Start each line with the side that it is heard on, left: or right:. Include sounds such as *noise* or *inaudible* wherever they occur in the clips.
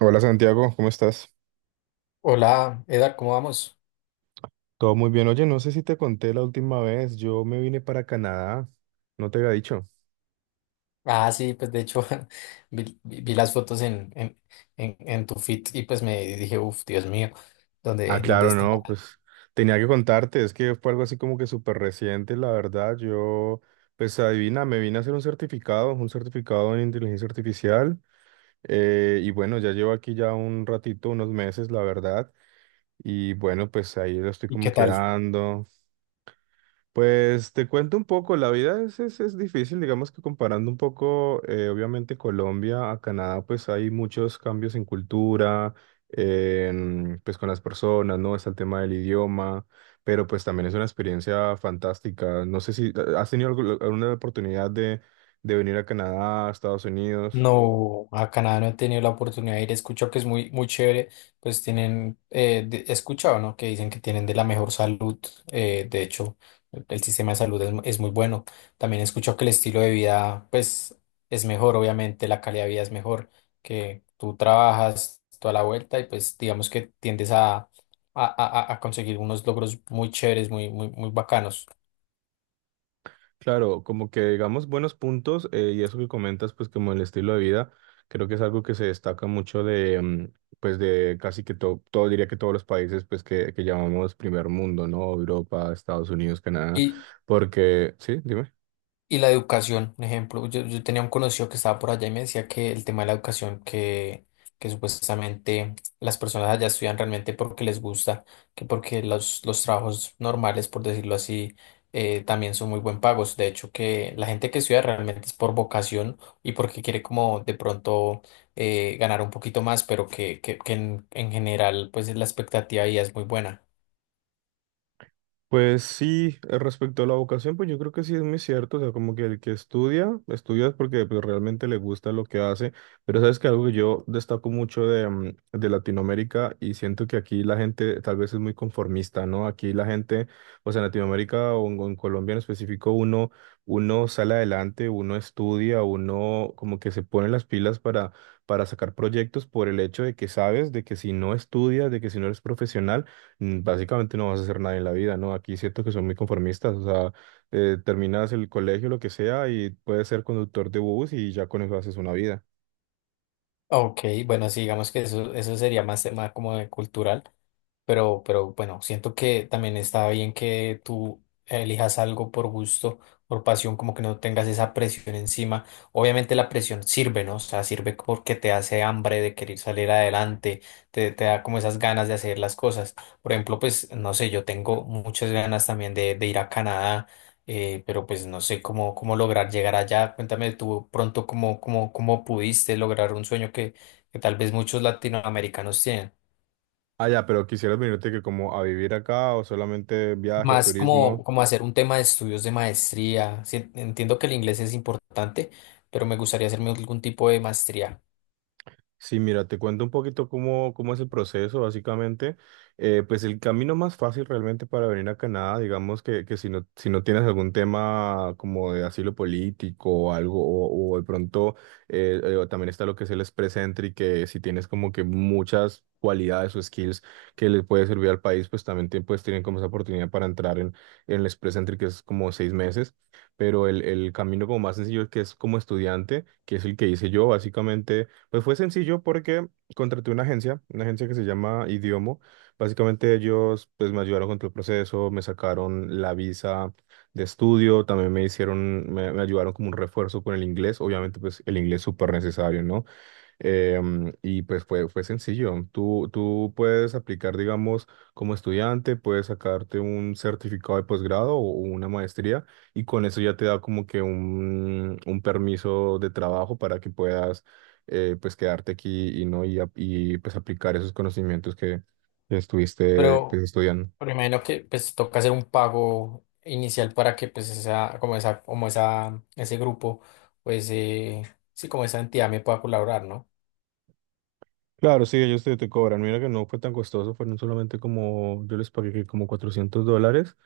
right: Hola Santiago, ¿cómo estás?
left: Hola, Eda, ¿cómo vamos?
right: Todo muy bien. Oye, no sé si te conté la última vez, yo me vine para Canadá, no te había dicho.
left: Ah, sí, pues de hecho *laughs* vi las fotos en tu feed y pues me dije, uff, Dios mío,
right: Ah,
left: ¿dónde
right: claro,
left: está?
right: no, pues tenía que contarte, es que fue algo así como que súper reciente, la verdad. Yo, pues adivina, me vine a hacer un certificado en inteligencia artificial. Y bueno, ya llevo aquí ya un ratito, unos meses, la verdad. Y bueno, pues ahí lo estoy
left: ¿Y
right: como
left: qué tal?
right: quedando. Pues te cuento un poco, la vida es difícil, digamos que comparando un poco, obviamente Colombia a Canadá, pues hay muchos cambios en cultura, pues con las personas, ¿no? Está el tema del idioma, pero pues también es una experiencia fantástica. No sé si has tenido alguna oportunidad de, venir a Canadá, a Estados Unidos.
left: No, a Canadá no he tenido la oportunidad de ir. He escuchado que es muy chévere. Pues tienen, he escuchado, ¿no? Que dicen que tienen de la mejor salud. Eh, de hecho, el sistema de salud es muy bueno. También he escuchado que el estilo de vida, pues, es mejor, obviamente, la calidad de vida es mejor, que tú trabajas toda la vuelta y pues digamos que tiendes a conseguir unos logros muy chéveres, muy bacanos.
right: Claro, como que digamos buenos puntos, y eso que comentas, pues como el estilo de vida, creo que es algo que se destaca mucho de, pues de casi que todo diría que todos los países, pues que llamamos primer mundo, ¿no? Europa, Estados Unidos, Canadá, porque, sí, dime.
left: Y la educación, un ejemplo, yo tenía un conocido que estaba por allá y me decía que el tema de la educación, que supuestamente las personas allá estudian realmente porque les gusta, que porque los trabajos normales, por decirlo así, también son muy buen pagos. De hecho, que la gente que estudia realmente es por vocación y porque quiere como de pronto, ganar un poquito más, pero en general pues la expectativa ya es muy buena.
right: Pues sí, respecto a la vocación, pues yo creo que sí es muy cierto, o sea, como que el que estudia, estudia es porque pues, realmente le gusta lo que hace, pero sabes que algo que yo destaco mucho de, de Latinoamérica, y siento que aquí la gente tal vez es muy conformista, ¿no? Aquí la gente, o sea, en Latinoamérica o en Colombia en específico, uno sale adelante, uno estudia, uno como que se pone las pilas para, sacar proyectos por el hecho de que sabes, de que si no estudias, de que si no eres profesional, básicamente no vas a hacer nada en la vida, ¿no? Aquí siento que son muy conformistas, o sea, terminas el colegio, lo que sea, y puedes ser conductor de bus y ya con eso haces una vida.
left: Ok, bueno, sí, digamos que eso sería más tema como de cultural. Pero bueno, siento que también está bien que tú elijas algo por gusto, por pasión, como que no tengas esa presión encima. Obviamente la presión sirve, ¿no? O sea, sirve porque te hace hambre de querer salir adelante, te da como esas ganas de hacer las cosas. Por ejemplo, pues, no sé, yo tengo muchas ganas también de ir a Canadá, pero pues no sé cómo lograr llegar allá. Cuéntame tú pronto cómo pudiste lograr un sueño que tal vez muchos latinoamericanos tienen.
right: Ah, ya, pero ¿quisieras venirte que como a vivir acá o solamente viaje,
left: Más
right: turismo?
left: como, como hacer un tema de estudios de maestría. Sí, entiendo que el inglés es importante, pero me gustaría hacerme algún tipo de maestría.
right: Sí, mira, te cuento un poquito cómo, es el proceso, básicamente. Pues el camino más fácil realmente para venir a Canadá, digamos que si no tienes algún tema como de asilo político o algo, o de pronto, o también está lo que es el Express Entry, que si tienes como que muchas cualidades o skills que le puede servir al país, pues también pues, tienen como esa oportunidad para entrar en el Express Entry, que es como 6 meses. Pero el camino como más sencillo, que es como estudiante, que es el que hice yo, básicamente. Pues fue sencillo porque contraté una agencia que se llama Idiomo. Básicamente ellos pues me ayudaron con todo el proceso, me sacaron la visa de estudio, también me hicieron, me ayudaron como un refuerzo con el inglés, obviamente pues el inglés es súper necesario, ¿no? Y pues fue, fue sencillo. Tú puedes aplicar, digamos, como estudiante, puedes sacarte un certificado de posgrado o una maestría, y con eso ya te da como que un, permiso de trabajo para que puedas pues quedarte aquí y no y, pues aplicar esos conocimientos que estuviste pues
left: Pero,
right: estudiando.
left: pero imagino que pues toca hacer un pago inicial para que pues ese grupo, pues, sí, como esa entidad me pueda colaborar, ¿no?
right: Claro, sí, ellos te cobran. Mira que no fue tan costoso, fueron solamente como, yo les pagué que como $400.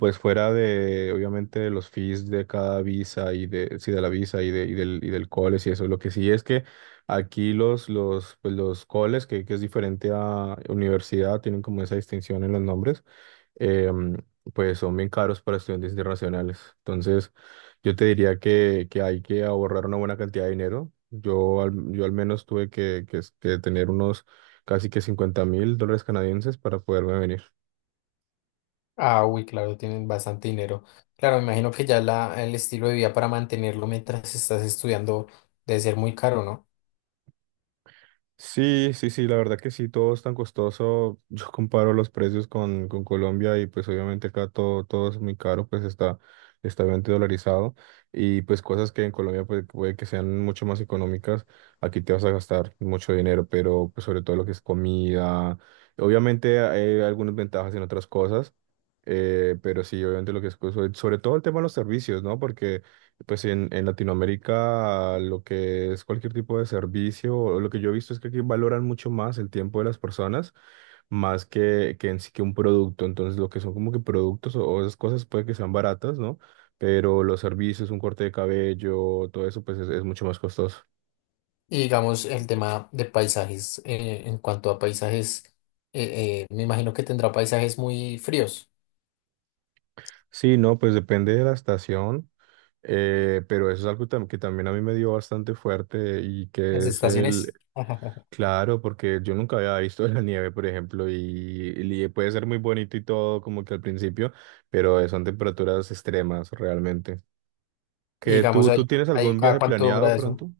right: Pues fuera de, obviamente, de los fees de cada visa y de, sí, de la visa y, de, y del college y eso. Lo que sí es que aquí pues los colleges, que es diferente a universidad, tienen como esa distinción en los nombres. em, pues son bien caros para estudiantes internacionales. Entonces, yo te diría que hay que ahorrar una buena cantidad de dinero. Yo al menos tuve que, que tener unos casi que $50.000 canadienses para poderme venir.
left: Ah, uy, claro, tienen bastante dinero. Claro, me imagino que ya la, el estilo de vida para mantenerlo mientras estás estudiando debe ser muy caro, ¿no?
right: Sí, sí, sí, la verdad que sí, todo es tan costoso. *laughs* Yo comparo los precios con Colombia y pues obviamente acá todo, es muy caro, pues está obviamente dolarizado, y pues cosas que en Colombia pues, puede que sean mucho más económicas, aquí te vas a gastar mucho dinero, pero pues sobre todo lo que es comida. Obviamente hay algunas ventajas en otras cosas, pero sí, obviamente lo que es, pues, sobre todo el tema de los servicios, ¿no? Porque pues en, Latinoamérica lo que es cualquier tipo de servicio, o lo que yo he visto es que aquí valoran mucho más el tiempo de las personas, más que en sí que un producto. Entonces lo que son como que productos, o esas cosas puede que sean baratas, ¿no? Pero los servicios, un corte de cabello, todo eso pues es mucho más costoso.
left: Y digamos, el tema de paisajes, en cuanto a paisajes, me imagino que tendrá paisajes muy fríos,
right: Sí, no, pues depende de la estación, pero eso es algo que también a mí me dio bastante fuerte, y
left: las
right: que es el...
left: estaciones. *laughs*
right: Claro, porque yo nunca había visto la nieve, por ejemplo, y puede ser muy bonito y todo, como que al principio, pero son temperaturas extremas realmente.
left: Y
right: ¿Que
left: digamos,
right: tú tienes
left: ahí,
right: algún
left: ¿cada
right: viaje
left: cuánto
right: planeado
left: dura eso?
right: pronto?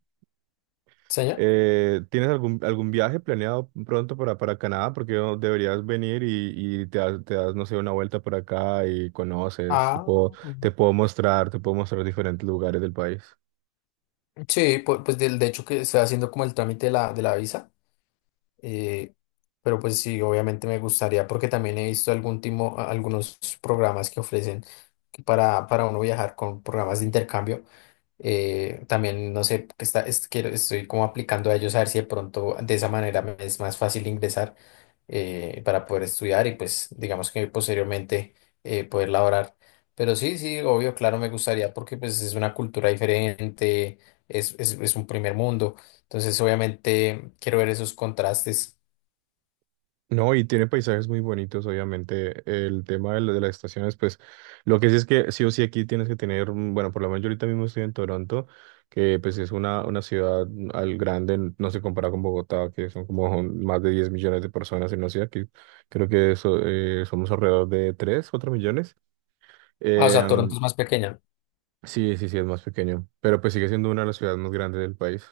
left: ¿Señor?
right: ¿Tienes algún viaje planeado pronto para Canadá? Porque no deberías venir y, y no sé, una vuelta por acá y conoces, te
left: Ah,
right: puedo, te puedo mostrar, te puedo mostrar diferentes lugares del país.
left: sí, pues, del de hecho que está haciendo como el trámite de de la visa, eh, pero pues sí, obviamente me gustaría porque también he visto algunos programas que ofrecen que para uno viajar con programas de intercambio. También no sé, que está, es- quiero- estoy como aplicando a ellos a ver si de pronto de esa manera me es más fácil ingresar, para poder estudiar y pues digamos que posteriormente, poder laborar. Pero sí, sí, obvio, claro, me gustaría porque pues es una cultura diferente, es un primer mundo. Entonces obviamente quiero ver esos contrastes.
right: No, y tiene paisajes muy bonitos, obviamente. El tema de, de las estaciones, pues lo que sí es que sí o sí aquí tienes que tener, bueno, por lo menos yo ahorita mismo estoy en Toronto, que pues es una ciudad al grande, no se compara con Bogotá, que son como más de 10 millones de personas en una ciudad, que creo que eso, somos alrededor de 3, 4 millones.
left: Ah, o
right: Eh,
left: sea,
right: mm,
left: Toronto es más pequeña.
right: sí, sí, sí, es más pequeño, pero pues sigue siendo una de las ciudades más grandes del país.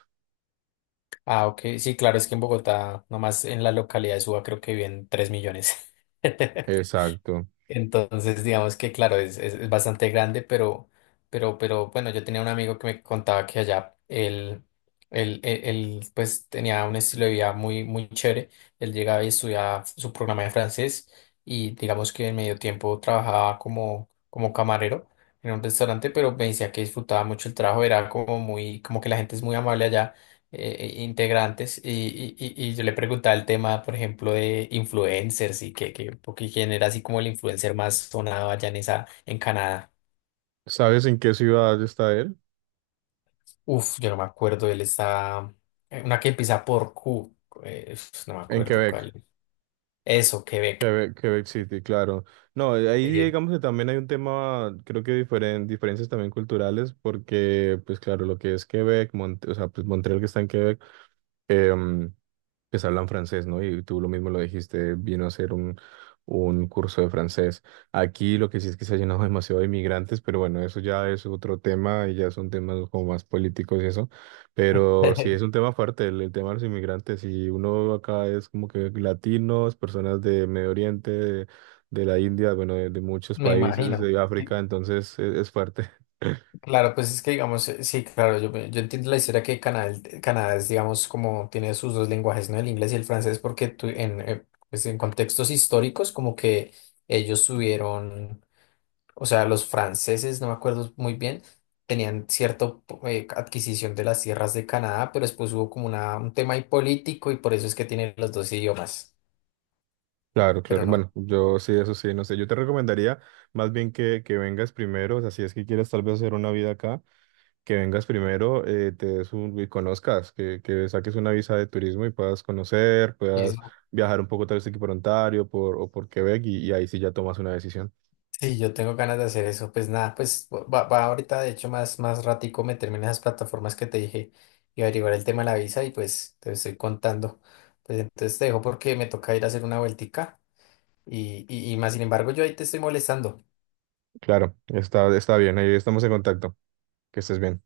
left: Ah, ok, sí, claro, es que en Bogotá, nomás en la localidad de Suba creo que viven 3 millones. *laughs*
right: Exacto.
left: Entonces, digamos que claro, es bastante grande, pero, pero bueno, yo tenía un amigo que me contaba que allá él, pues tenía un estilo de vida muy chévere. Él llegaba y estudiaba su programa de francés y digamos que en medio tiempo trabajaba como, como camarero en un restaurante, pero me decía que disfrutaba mucho el trabajo, era como muy, como que la gente es muy amable allá, integrantes y yo le preguntaba el tema, por ejemplo, de influencers porque quién era así como el influencer más sonado allá en en Canadá.
right: ¿Sabes en qué ciudad está él?
left: Uf, yo no me acuerdo, una que empieza por Q, uf, no me
right: En
left: acuerdo
right: Quebec.
left: cuál. Eso, Quebec.
right: Quebec, Quebec City, claro. No, ahí
left: Eh,
right: digamos que también hay un tema, creo que diferencias también culturales, porque, pues claro, lo que es Quebec, o sea, pues Montreal, que está en Quebec. em, pues hablan francés, ¿no? Y tú lo mismo lo dijiste, vino a hacer un, curso de francés. Aquí lo que sí es que se ha llenado *laughs* demasiado de inmigrantes, pero bueno, eso ya es otro tema y ya son temas como más políticos y eso. Pero sí es
left: *laughs*
right: un tema fuerte el, tema de los inmigrantes, y uno acá es como que latinos, personas de Medio Oriente, de la India, bueno, de muchos
left: me
right: países
left: imagino.
right: de África. Entonces es fuerte.
left: Claro, pues es que digamos, sí, claro, yo entiendo la historia que Canadá, Canadá es, digamos, como tiene sus dos lenguajes, ¿no? El inglés y el francés, porque pues en contextos históricos, como que ellos tuvieron, o sea, los franceses, no me acuerdo muy bien, tenían cierta adquisición de las tierras de Canadá, pero después hubo como una, un tema ahí político y por eso es que tienen los dos idiomas,
right: Claro,
left: pero
right: claro.
left: no.
right: Bueno, yo sí, eso sí, no sé. Yo te recomendaría más bien que vengas primero, o sea, si es que quieres tal vez hacer una vida acá, que vengas primero, te des un, y conozcas, que saques una visa de turismo y puedas conocer, puedas viajar un poco tal vez aquí por Ontario o por Quebec, y ahí sí ya tomas una decisión.
left: Sí, yo tengo ganas de hacer eso. Pues nada, pues va, va ahorita, de hecho, más ratico meterme en esas plataformas que te dije y averiguar el tema de la visa y pues te estoy contando. Pues entonces te dejo porque me toca ir a hacer una vueltica y más sin embargo yo ahí te estoy molestando.
right: Claro, está bien, ahí estamos en contacto. Que estés bien.